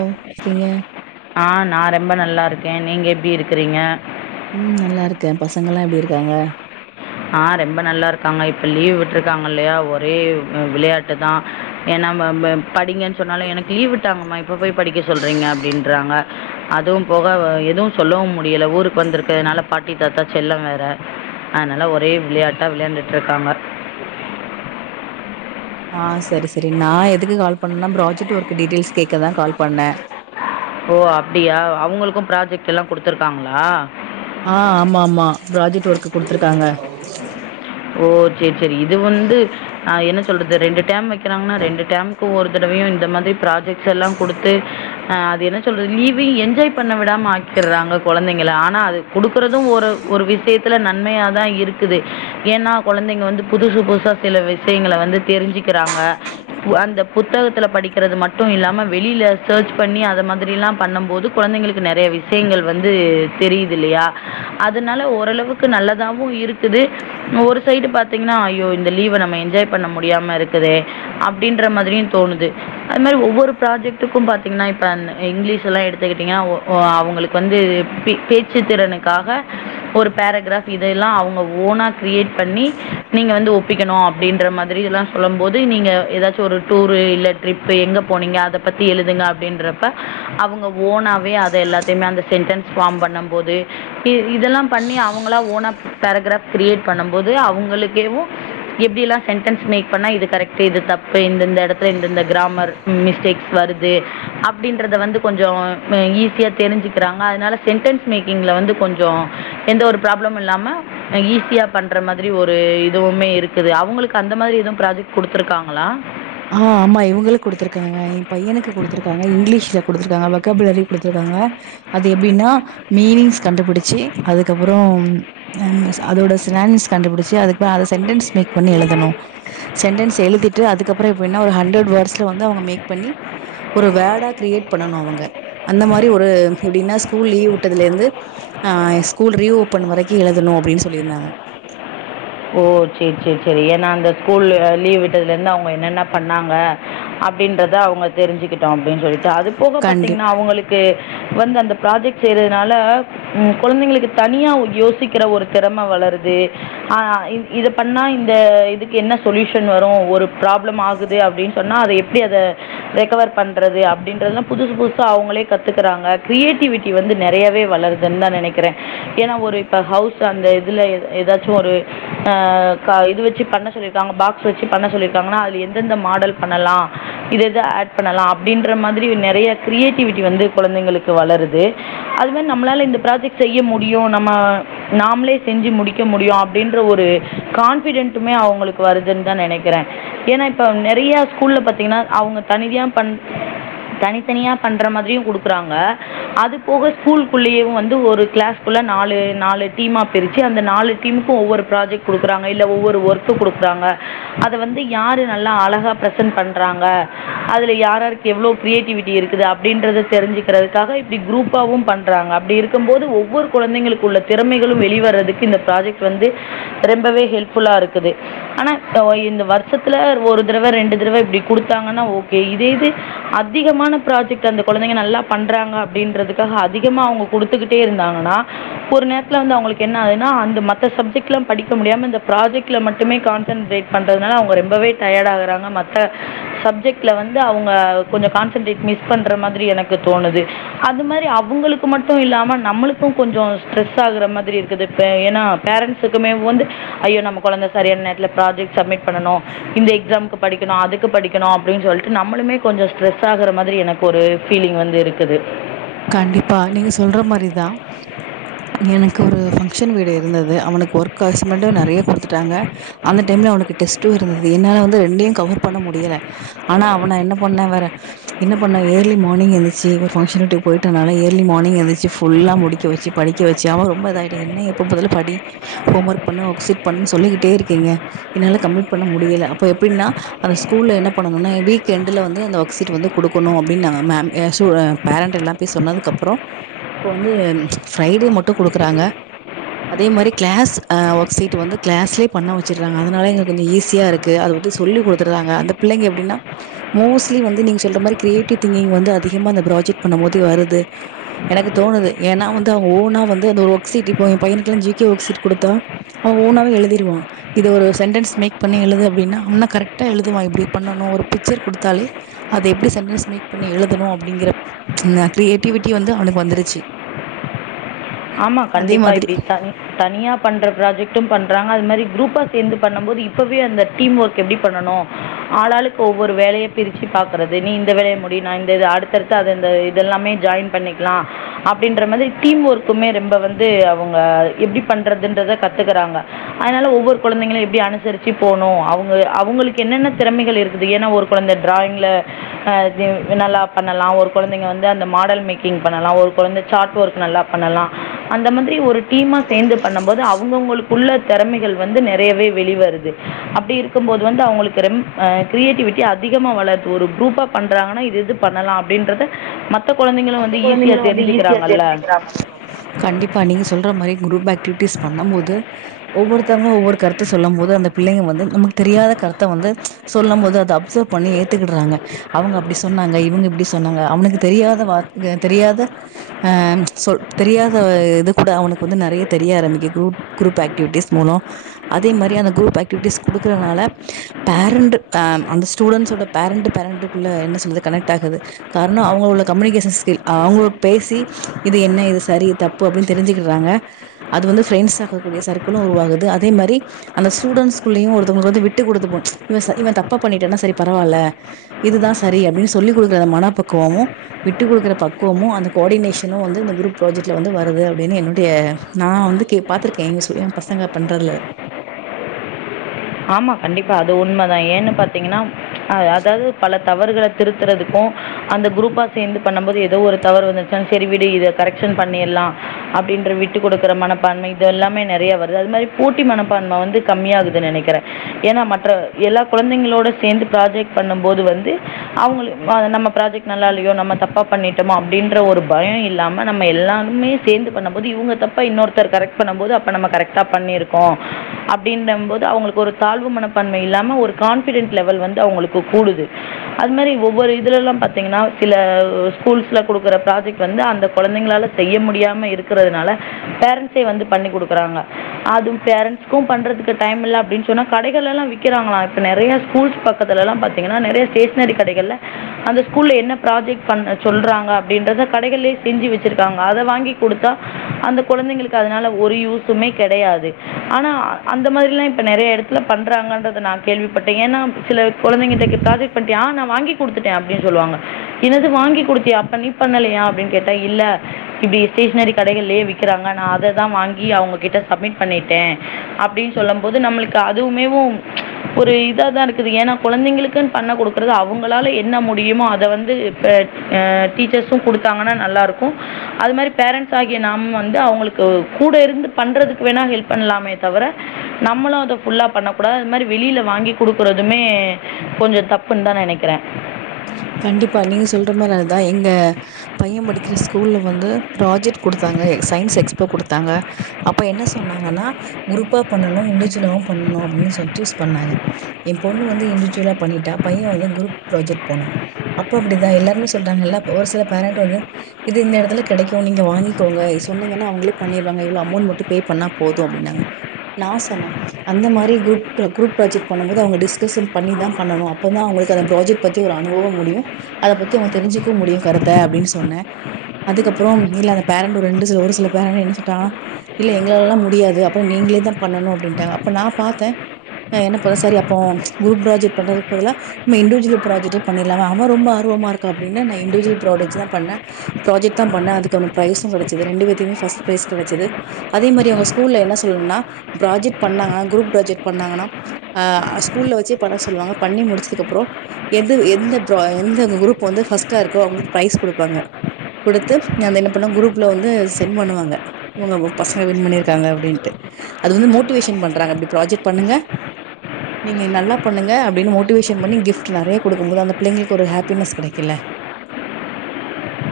ஓ கேய ஆ நா ரொம்ப நல்லா இருக்கே நீங்க எப்டி இருக்கிறீங்க ம் நல்லா இருக்க பசங்கல்லா எப்டி இருக்காங்க ஆ ரொம்ப நல்லா இருக்காங்க இப்ப லீவ் விட்டுருக்காங்க இல்லையா ஒரே விளையாட்டு தா என் நம்ம படிங்கன்னு சொன்னாலு எனக்கு லீவ் விட்டாங்கமா இப்ப போய் படிக்க சொல்றீங்க அப்டின்றாங்க அதுவு போக எதுவு சொல்லவு முடியல ஊருக்கு வந்திருக்கிறதுனால பாட்டி தாத்தா செல்ல வேற அதனால ஒரு ஒரே விளையாட்டா விளையாண்டுட்டு இருக்காங்க ஆ சரி சரி நா எதுக்கு கால் பண்ணனா ப்ராஜெக்ட் ஒர்க் டீடெயில்ஸ் கேக்கதா கால் பண்ண ஓ அப்டியா அவங்களுக்கு ப்ராஜெக்ட் எல்லா கொடுத்துருக்காங்களா ஆ ஆமா ஆமா ப்ராஜெக்ட் ஒர்க் குடுத்துருக்காங்க ஓ செரி செரி இது வந்து ஆ என் சொல்லுறது ரெண்டு ட்டம் வைக்கிறாங்கன ரெண்டு ட்டம்க்கு ஒரு தடவையு இந்த மாதிரி ப்ராஜெக்ட்ஸ் எல்லா கொடுத்து ஆ அது என்ன சொல்றது லீவே என்ஜாய் பண்ண விடாம ஆக்கிறாங்க குழந்தைங்கள ஆனா அது கொடுக்குறதும் ஒரு ஒரு விஷயத்துல நன்மையாதா இருக்குது ஏன்னா குழந்தேங்க வந்து புதுசு புதுசா சில விஷயங்கள வந்து தெரிஞ்சிக்கிறாங்க அந்த பு புத்தகத்தில படிக்கிறது மட்டு இல்லாம வெளியில சர்ச் பண்ணி அது மாதிரி எல்லா பண்ணும்போது குழந்தைங்களுக்கு நிறைய விஷ யங்கள் வந்து தெரியுது இல்லையா அதனால ஓரளவுக்கு நல்லதாவு இருக்குது ஒரு சைடு பாத்தீங்கன்னா ஐயோ இந்த லீவ நம்ம என்ஜாய் பண்ண முடியாம இருக்குதே அப்டின்ற மாதிரி தோணுது அதுமாரி ஒவ்வொரு ப்ராஜெட்டுக்கு பாத்தீங்கன்னா இப்ப இங்கிலீஷ் எல்லா எடுத்துக்கிட்டீங்கன ஒ அவங்களுக்கு வந்து பே பேச்சு திறனுக்காக ஒரு பேராகிராப் இதெல்லா அவங்க ஓனா கிரியேட் பண்ணி நீங்க வந்து ஒப்பிக்கணு அப்படின்ற மாதிரில்லா சொல்லு போது நீங்க ஏதாச்சு ஒரு டூர்ரு இல்ல ட்ரிப் எங்க போனீங்க அத பத்தி எழுதுங்க அப்டின்றப்ப அவங்க ஓனாவே எல்லத்தையுமே அந்த சென்டன்ஸ் பார்ம் பண்ணு போது இதெல்லா பண்ணி அவங்களா ஓன பேரகிராப் கிரியேட் பண்ணு போது அவங்களுக்கேவு இப்படி எல்லா சென்டன்ஸ் மேக் பண்ணா இது கரெக்ட் இது தப்பு இந்த இந்த இடத்துல இந்த இந்த கிராமர் மிஸ்டேக்ஸ் வ து அப்படின்றத வந்து கொஞ்ச ஈஸியா தெரிஞ்சுக்கிறாங்க அதனால சென்டன்ஸ் மேக்கிங்ல வந்து கொஞ்ச எந்த ஒரு ப்ராப்ளமு இல்லாம ஈஸியா பண்ற மாதிரி ஒரு இதுவுமே இருக்குது அவங்களுக் அந்த மாதிரி எதுவு ப்ராஜெக்ட் கொடுத்துருக்காங்களா ஆ ஆமா இவங்களுக்கு கொடுத்துருக்காங்க எ பையனுக்கு கொடுத்துருக்காங்க இங்கிலீஷ்ல கொடுத்துருக்காங்க வக்காபுலரி கொடுத்துருக்கா ங்க அது எப்படின்னா மீனிங்ஸ் கண்டுபிடிச்சு அதுக்கப்புறம் அது அதோட சினானிம்ஸ் கண்டுபிடிச்சு அதுக்கு சென்டன்ஸ் மேக் பண்ணி எழுதனு சென்டென்ஸ் எழுதிட்டு அதுக் அதுக் அப்புறம் இப்ப என்ன ஓரு ஹண்ரர்டு வெட்ஸ்ல அவங்க மேக் பண்ணி ஒரு வேடா கிரியேட் பண்ணு அவங்க அந்த மாதிரி ஒரு எப்படின்னா ஸ்கூல் லீவ் விட்டதில இருந்து ஸ்கூல் ரீ ஓபன் வரைக்கு எழுதணு அப்படின்னு சொல்லியிருந்தாங்க ஓ செரி செரி செரி ஏன்னா அந்த ஸ்கூல் லீவ் விட்டதுல இருந்து அவங்க என்னென்ன பண்ணாங்க அப்படின்றத அவங்க தெரிஞ்சுக்கிட்டோ அப்படின்னு சொல்லிட்டு அது போக கண்டிப் பாத்தீங்கன்னா அவங்களுக்கு வந்து அந்த ப்ராஜெக்ட் செய்யறதுனால உம் குழந்தைங்களுக்கு தனியா யோசிக்கிற ஒரு திறம வளருது ஆ இ இத பண்ணா இந்த இதுக்கு என்ன சொல்யூஷன் வரு ஒரு ப்ராப்ளம் ஆகுது அப்டின் சொன்னா அத எ ப்டி அத ரெக்கவர் பண்றது அப்டின்றதுல்லா புதுசு புதுசா அவுங்களே கத்துக்குறாங்க கிரியேட்டிவிட்டி வந்து து நெறையாவே வளருதுன்னு தான் நெனக்கிறேன் ஏன்னா ஒரு இப்ப ஹவுஸ் அந்த இதுல எ எதாச்சு சு ஒரு அ க இது வச்சு பண்ண சொல்லிருக்காங்க பாக்ஸ் வச்சு பண்ண சொல்லியிருக்காங்கன்னா அதுல எந்தெந்த மாடல் பண்ணலா இது இது ஆட் பண்ணலா அப்படின்ற மாதிரி நெறைய கிரியேட்டிவிட்டி வந்து கொழந்தைங்களுக்கு வளருது ருது அது மாரி நம்மளால இந்த ப்ராஜெக்ட் செய்ய முடியு நம்ம நாம்ளே செஞ்சு முடிக் க முடியு அப்டின்ற ஒரு கான்ஃபிடென்டுமே அவுங்களுக்கு வருதுன் தா நெனைக்கிறே ஏன்னா இப்ப நெறைய நெறையா ஸ்கூல்ல பாத்தீங்கன்னா அவுங்க தனிவியா பண் தனித்தனியா பண்ற மாதிரியு குடுக்குறாங்க அது போக ஸ்கூல்க் குள்ளேயேவு வந்து ஒரு க்ளாஸ்க்குள்ள த நாலு நாலு டீமா பிரிச்சு அந்த நாலு டீமுக்கூ ஒவ்வொரு ப்ராஜெக்ட் குடுக்குறாங்க இல்ல ஒவ்வொரு ஒர்கு குடுக்குறாங்க அத வந்து யாரு நல்லா அழகா ப்ரசண் பண்றாங்க அதுல யாராருக்கு எவ்ளோ கிரியேட்டிவிட்டி இருக்குது அப்டின்றத தெரிஞ்சுக்கிறதுக்காக இப்டி குரூப்பாவும் பண்றாங்க அப்டி இருக்கும் போது ஒவ்வொரு குழந்தைகளுக்கு உள்ள திறமைகளும் வெளிவரறதுக்கு இந்த ப்ராஜெக்ட் வந்து ரெம்பவே ஹெல்ப்ஃபுல்லா இருக்குது ஆனா இந்த வருஷத்துல ஒரு தடவ ரெண்டு இந்தடவ இப்டி குடுத்தாங்கன்னா ஓகே இதேது அதிகமான ப்ராஜெக்ட் அந்த கொழந்தைங்க நல்லா பண்றாங்க அப்டி அப்டின்றதுக்காக அதிகமா அவுங்க குடுத்துக்கிட்டே இருந்தாங்கன்னா ஒரு நேரத்துல வந்து அவுங்களுக்கு என்ன ஆகுதுன்னா அந்த மத் மத்த சப்ஜெக்ட்லா படிக்க முடியாம இந்த ப்ராஜெக்ட்ல மட்டுமே கான்சன்ட்ரேட் பண்றதுனால அவுங்க ரெம்பவே டயர்ட் ஆகுறாங்க ப்ப சப்ஜெக்ட்ல வந்து அவுங்க கொஞ்சோ கான்சன்ட்ரேட் மிஸ் பண்ற மாதிரி எனக்கு தோணுது அது மாரி அவுங்களுக்கு மட்டு இல்லாம நம்மளுக்கூ கொஞ்சௌ ஸ்ட்ரெஸ் ஆகுற மாதிரி இருக்குது இப்ப ஏன்னா பேரண்ட்ஸ்க்குமே வந்து ஐயோ நம்ம கொழந்த சரியான நேரத்துல ப்ராஜெக்ட் சப்மிட் பண்ணனு இந்த எக்ஸாம்க்கு படிக்கணு அதுக்கு படிக்கணு அப்டின் சொல்லிட்டு நம்மளுமே கொஞ்சோ ஸ்ட்ரெஸ் ஆகற மாதிரி எனக்கு ஒரு ஃபீலிங் வந்து இருக்குது கண்டிப்பா நீங்க சொல்ற மாரிதா எனக்கு ஒரு ஃபங்கஷன் வீடு இருந்தது அவனுக்கு ஒர்கு அசைமெண்டு நறைய குடுத்துட்டாங்க அந்த டைம்ல அவனுக்கு டெஸ்டூ இருந்தது என்னால வந்து ரெண்டையு கவர் பண்ண முடியல ஆனா அவன என்ன பண்ண வேற என்ன என்ன பண்ண ஏர்லி மானிங் எந்திருச்சி ஒரு ஃபங்கஷன் வீட்டுக்கு போயிட்டதுனால ஏர்லி மார்னிங் எந்துச்சி ஃபுல்லா முடிக்க வச்சி படிக்க வச்சி அவன் ரொம்ப இதாயிட்டா என்ன எப்ப பாத்தாலு படி ஹோம் ஒர்க் பண்ணு ஒர்க்சீட் பண்ணுனு சொல்லிக்கிட்டே இருக்கீங்க என்னால கம்ப்ளீட் பண்ண முடியல அப்ப எப்டின்னா அத கூல்ல என்ன பண்ணணுன்னா வீக்யெண்டுல வந்து அந்த ஒர்க்ஷீட் வந்து குடுக்கணூ அப்டின் நாங்க மேம் ய ஸுபேரண்ட் எல்லாம் போய் சொன்னதுக்கப்புறோ இப்போ வந்து ஃப்ரைடே மட்டு குடுக்குறாங்க அதே மாரி க்ளாஸ் ஒர்க் சீட் வந்து கிளாஸ்லயே பண்ண வச்சிராங்க அதனால எங்களுக்கு கொஞ்சோ ஈஸியா இருக்கு அது வந்து சொல்லிக் கொடுத்துர்றாங்க அந்த பிள்ளைங்க எப்டின்னா மோஸ்ட்லி வந்து நீங்க சொல்ற மாரி கிரியேட்டிவ் திங்கிங் வந்து அதிகமான அந்த ப்ராஜெக்ட் பண்ணம் போது வருது எனக்கு தோணுது ஏன்னா வந்து அவ ஓணா வந்து ஒர்க்ஸீட் இப்போ என் பையனுக்கெல்லா ஜி கே ஒர்க்ஸீட் குடுத்தா அவ ஓனாவே எழுதிருவா இது ஒரு சென்டெண்ஸ் மேக் பண்ணி எழுது அப்டினா அவனா கரெக்டா எழுதுவான் இப்டி பண்ணணு ஒரு பிச்சர் குடுத்தாலே அத எப்டி சென்டன்ஸ் மேக் பண்ணி எழுதணூ அப்டிங்கிற ன கிரியேட்டிவிட்டி வந்து அவனுக்கு வந்துருச்சி ஆமா கண்டிப்பா இப்டி த தனியா பண்ற ப்ராஜெக்ட்டும் பண்றாங்க அது மாரி குரூப்பா சேந்து பண்ணம் போது இப்பவே அந்த டீம் ஓர்க் எப்டி பண்ணனு ஆள் ஆளுக்கு ஒவ்வொரு வேலைய பிரிச்சு பார்க்கறது நீ இந்த வேலைய முடி நா இந்த அடுத்த அடுத்த அந்த இத எல்லாமே ஜாயின் பண்ணிக்லா அப்டின்ற மாதிரி டீம் ஒர்க் எப்பவ்மே ரெம்ப வந்து அவுங்க எப்டி பண்றதுன்றத கத்துக்கறாங்க அதனால ஒவ்வொரு கொழந்தைங்களு எப்டி அனுசரிச்சி போனு அவுங்க அவுங்களுக்கு என்னென்ன திறமைகள் இருக்குது ஏன்னா ஒரு கொழந்த ட்ராயிங்ல ஆ ந்து நல்லா பண்ணலா ஒரு கொழந்தைங்க வந்து அந்த மாடல் மேக்கிங் பண்ணலா ஒரு கொழந்த சார்ட் ஒர்க் நல்லா பண்ணலா அந்த மாதிரி ஒரு டீமா சேந்து பண்ணம் போது அவ் அவுங்கவுங்களுக்குள்ள தெறமைகள் வந்து நெறையவே வெளிவருது அப்டி இருக்கும்போது வந்து அவுங்களுக்கு ரெம் கிரியேட்டிவிட்டி அதிகமா வளர்து ஒரு குரூப்பா பண்றாங்கன்னா இது இது பண்ணலா அப்டின்றத மத்த மத்த கொழந்தைங்களு மத்த வந்து ஈஸியா கொழந்தைங்களு வந்து ஈஸியா தெரிஞ்சிக்கிறாங்கல்ல தெரிஞ்சுக்கிறாங்கல்ல கண்டிப்பா நீங்க சொல்ற மாரி குரூப் ஆக்டிவிட்டிஸ் பண்ணம் போது ஓ ஒவ்வொருத்தவ்ங்க ஒவ்வொரு கருத்து சொல்லம் போது அந்த பிள்ளைங்க வந்து நமக்கு தெரியாத கருத்த வந்து சொல்லம் போது அத அப்சர்வ் பண்ணி ஏத்துக்கிடுறாங்க அவங்க அப்டி சொன்னாங்க இவங்க இப்டி சொன்னாங்க அவனுக்கு தெரியாத வார் ங்க தெரியாத அ சொல் தெரியாத இது கூட அவனுக்கு வந்து நெறைய தெரிய ஆரம்பிக்கு குரூ குரூப் ஆக்டிவிட்டிஸ் மூலோ அதே மாரி அந்த குரூப் ஆக்டிவிட்டிஸ் குடுக்கறனால பேரண்ட் ஃப்மேம் அந்த ஸ்டூடண்ட்ஸோட பேரண்ட்டு பேரண்ட்டுக்குள்ள என்ன சொல்லுது கனெக்ட் ஆகுது காரண அவங்களோ உள்ள கம்யூனிகேஷன்ஸ் தில் அவங்க பேசி இது என்ன இது சரி தப்பு அப்டின்னு தெரிஞ்சுக்கிடறாங்க அது வந்து பிரெண்ட்ஸ் க்கக்கூடிய சர்கிளும் உருவாகுது அதே மாரி அந்த ஸ்டுடெண்ஸ்க்குளையு ஒருத்தவங்களுக்கு வந்து விட்டு குடுத்து போ இவ ச இவ தப் பா பண்ணிட்டனா சரி பரவாயில்ல இதுதா சரி அப்டின்னு சொல்லிக் குடுக்கற மன பக்குவமும் விட்டு குடுக்குற பக்குவமு அந்த கோடினேஷனு வந்து குரூப் ப்ராஜெக்டுல வந்து வருது அப்டினு என்னுடைய நா வந்து கே பாத்திருக் கேங்க சொல்லி எ பசங்க பண்றல [inaudible] [unintelligible] ஆமா கண்டிப்பா அது உண்மைதா ஏன்னு பாத்தீங்கன்னா அ அதாவது பல தவறுகள திருத்துறதுக்கு கு அந்த குரூப்பா சேந்து பண்ணும் போது ஏதோ ஒரு தவறு வந்துச்ச சரி விடு இத கரெக்ஷன் பன்னீர்லா அ ப்படின்ற விட்டு கொடுக்குற மனப்பான்மை இது எல்லாமே நெறைய வருது அது மாரி போட்டி மனப்பான்ம வந்து கம்மியாககுது நெனைக்கறே ஏன்னா மற்ற எல்லா குழந்தைங்களோட சேந்து பராஜெக்ட் பண்ணும் போது வந்து அவங்களுக்கு நம்ம நம்ம ப்ராஜெக்ட் நல்ல இல்லையோ நம்ம தப்பா பண்ணிட்டோமோ அப்டின்ற ஒரு பயோ இல்லாம நம்ம எல்லாருமே சேந்து பண்ணு போது இது இவங்க தப்ப இன்னொருத்தர் கரெக்ட் பண்ணும் போது அப்ப நம்ம கரெக்டா பண்ணிருக்கோ அப்டின்ன போது அவங்களுக்கு ஒரு தாழ்வு மனப்பன்மை இல்லாம ஒரு கான்பிடென்ஸ் லெவல் வந்து அவங்களுக்கு கூடுது அது மாரி ஒவ்வொரு இதுலெல்லா பாத்தீங்கன்னா சில ஸ்கூல்ஸ்ல குடுக்குற ப்ராஜெக்ட் வந்து அந்த கொழந்தைங்களால செய்ய முடியாம இருக்கறது னால பேரண்ட்சே வந்து பண்ணி குடுக்கறாங்க அது பேரன்ஸ்கு பண்றதுக்கு டைம் இல்ல அப்டின்னு சொன்னா கடைகள எல்லா விக்கிறாங்களா இப்ப நெறைய ஸ்கூல்ஸ் பக்கத்துலல்லா பாத்தீங்கன்னா நெறைய ஸ்டேஷனரி கடைகல அந்த ஸ்கூலில என்ன ப்ராஜெக்ட் பண்ண சொல்கிறாங்க அப்டின்றத கடைகளேயே செஞ்சு வச்சுருக்காங்க அத வாங்கி குடுத்தா அந்த கொழந்தைங்களுக்கு அதனால ஒரு யூசுமே கெடையாது ஆனா அந்த மாரில்லா இப்ப நெறைய எட ல பண்றாங்கன்றத நா கேள்விப்பட்டே ஏன்னா சில கொழந்தைகிட்ட ப்ராஜெக்ட் பண்ணிட்யா ஆ நா வாங்கி குடுத்துட்டே அப்டின்னு சொல்லுவாங்க எனது வாங்கி குடுத்யா அப்ப நீ பண்ணலையா அப்டின்னு கேட்டா இல்ல டி ஸ்டேஷனரி கடைகலயே விக்கிறாங்க நா அத தா வாங்கி அவங்க கிட்ட சப்மிட் பண்ணிட்டே அப்டின்னு சொல்ல நம் போது நம்மளுக்கு அதுவுமேவு ஒரு இதா தா இருக்குது ஏன்னா கொழந்தைங்களுக்குன்னு பண்ண குடுக்குறது அவங்களால என்ன முடியுமோ அத வந்து இப்ப ஆ டீச்சர்ஸும் குடுத்தாங்கன்னா நல்லா இருக்கு அது மாரி பேரண்ட்ஸ் ஆகிய நாம வந்து அவங்களுக்கு கூட இருந்து பண்றதுக்கு வேணா ஹெல்ப் பண்ணலாமே தவிர நம்மளு அத ஃபுல்லா பண்ண கூடாது அது மாரி வெளியில வாங்கி குடுக்குறதுமே கொஞ்சோ தப்புன்னு தா நெனைக்கிறே ஆ [unintelligible] கண்டிப்பா நீங்க சொல்ற மாரி அதுதா எங்க பைய படிக்கிற ஸ்கூல்ல வந்து ப்ராஜெக்ட் குடுத்தாங்க சயின்ஸ் எக்ஸ்போ குடுத்தாங்க அப்ப என்ன சொன்னாங்கன்னா குரூப்பா பண்ணனு இண்டிவிஜுவலவு பண்ணனு இன்னிசோ சூஸ் பண்ணாங்க எ பொண்ணு வந்து இண்டவிஜுவலா பண்ணிட்டா பைய வந்து குரூப் ப்ராஜெக்ட் போன அப்ப அப்டிதா எல்லாருமே சொல்றாங்கல்ல ஒரு சில பேரண்ட் வந்து இது இந்த எடத்துல கெடைக்கு நீங்க வாங்கிக்கோங்க சொன்னீங்கன்னா அவங்களே பண்ணிருவாங்க இவ்ளோ அமொண்ட் மட்டு பே பண்ணா போது அப்டின்னாங்க நா சொன்ன அந்த மாரி க்ரூப் க்ரூப் ப்ராஜெக்ட் பண்ணும்போது அவங்க டிஸ்கஷன் பண்ணி தா பண்ணனு அப்பதா அவங்க உங்களுக்கு அந்த ப்ராஜக்ட் பத்தி ஒரு அனுபவோ முடியு அத பத்தி அவங்க தெரிஞ்சுக்கவு முடியு கருத்த அப்டின் சொன்ன அதுக்கப்புறோ இல்ல அந்த பேரண்ட் ஒரு ரெண்டு சில ஒரு சில பேரண்ட் என்ன சொல்ட்டாங்கனா இல்ல எங்களாலல்லா முடியாது அப்பனா நீங்ளே தா பண்ணணு அப்டின்ட்டாங்க அப்ப நா பாத்த அ என்னப்பா சரி அப்போ க்ரூப் ப்ராஜெக்ட் பண்றதுக்கு பதிலா நம்ம இண்டுஜுவல் ப்ராஜக்ட்டே பண்ணிர்லாம அவ ரொம்ப ஆர்வமா இருக்கா அப்டினு நா இண்டிஜுவல் ப்ராடெஜ் தா பண்ண ப்ராஜெக்ட் தா பண்ண அதுக்கு அவ ப்ரைசு கடச்சது ரெண்டு பேத்தயுமே பஸ்ட் ப்ரைஸ் கடச்சது அதே மாரி அவங்க ஸ்கூல்ல என்ன சொல்லனுனா ப்ராஜெக்ட் பண்ணாங்கனா க்ரூப் ப்ராஜெக்ட் பண்ணாங்கனா அ ஸ்கூல்லல வச்சே பண்ண சொல்வாங்க பண்ணி முடிச்சதுக்கு அப்றோ எது எந்த ப்ரா எந்த க்ரூப் வந்து ஃபர்ஸ்ட்டா இருக்கோ அவங்களுக்கு ப்ரைஸ் குடுப்பாங்க குடுத்து அத என்ன பண்ணு க்ரூப்ல வந்து சென்ட் பண்ணுவாங்க இவங்க பசங்க வின் பண்ணிருக்காங்க அப்டின்ட்டு அது வந்து மோட்டிவேஷன் பண்றாங்க இப்டி ப்ராஜெக்ட் பண்ணுங்க நீங்க நல்லா பண்ணுங்க அப்டின்னு மோட்டிவேஷன் பண்ணி கிஃப்ட் நெறைய குடுக்கும்போது அந்த பிள்ளைங்களுக்கு ஒரு ஹப்பினஸ் கிடைக்கில்ல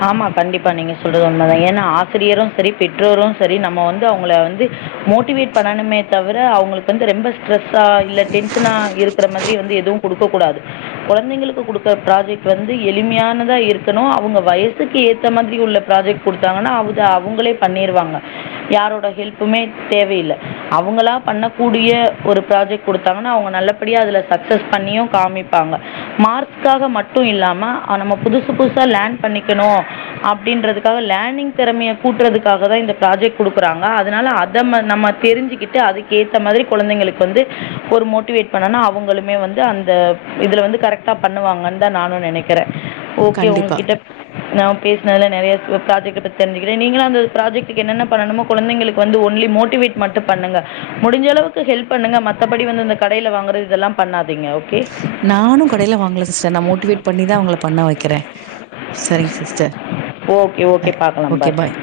ஆமா கண்டிப்பா நீங்க சொல்றது உண்மதா ஏனா ஆசிரியரு சரி பெற்றோரு சரி நம்ம வந்து அவங்கள வந்து மோட்டிவேட் பண்ணணுமே தவுர அவுங்களுக்கு வந்து ரெம்ப ஸ்ட்ரஸா இல்ல டென்ஷனா இருக்குற மாதி ரீ வந்து எதுவு குடுக்கக் கூடாது கொழந்தைகளுக்கு குடுக்குற ப்ராஜெக்ட் வந்து எளிமையானதா இருக்கணு அவுங்க வயஸ் கிட்ஸ்க்கு ஏத்த மாதிரி உள்ள ப்ராஜெக்ட் குடுத்தாங்கன்னா அது அவுங்களே பண்ணிருவாங்க யாரோட ஹெல்புமே தேவயில்ல அவுங்களா பண்ணக்கூடிய ஒரு ப்ராஜெக்ட் குடுத்தாங்கனா அவுங்க நல்லபடியா அதுல சக்சஸ் பண்ணியு காமிப்பாங்க மார்க்காக மட்டு இல்லாம ஆ நம்ம புதுசு புதுசா லேன் பண்ணி க்ணு அப்டின்றதுக்காக லனிங் தெறமைய கூட்றதுக்காக தா இந்த ப்ராஜெக்ட் குடுக்குறாங்க அதுனால அத ம நம்ம தெரிஞ்சுக்கிட்டு அதுக்கு ஏத்த மாதிரி கொழந்தைங்களுக்கு வந்து ஒரு மோட்டிவேட் பண்ணணா அவுங்களுமே வந் வந்து அந்த இதுல வந்து கரெக்டா பண்ணுவாங்கன் தா நானு நெனைக்கிறே ஓகே கண்டிப்பா உங்ககிட்ட நா பேசுனதுல நெறையா ப்ராஜெக்ட பத்தி தெரிஞ்சுக்குறே நீங்களு அந்த ப்ராஜெக்டுக்கு என்னென்ன பண்ணனுமோ கொழந்தைளுக்கு வந்து ஒன்லி மோட்டிவேட் மட்டு பண்ணுங்க முடிஞ்ச அளவுக்கு ஹெல்ப் பண்ணுங்க மத்தபடி வந்து இந்த கடையில வாங்குறது இதெல்லா பண்ணாதிங்க ஓகே நானு கடைல வாங்கல சிஸ்டர் நா மோட்டிவேட் பண்ணி தா அவங்கள பண்ண வைக்கிறே சரிங்க sis sir okay okay bye பார்க்கலாம் ஓகே பாய் ஃபாய்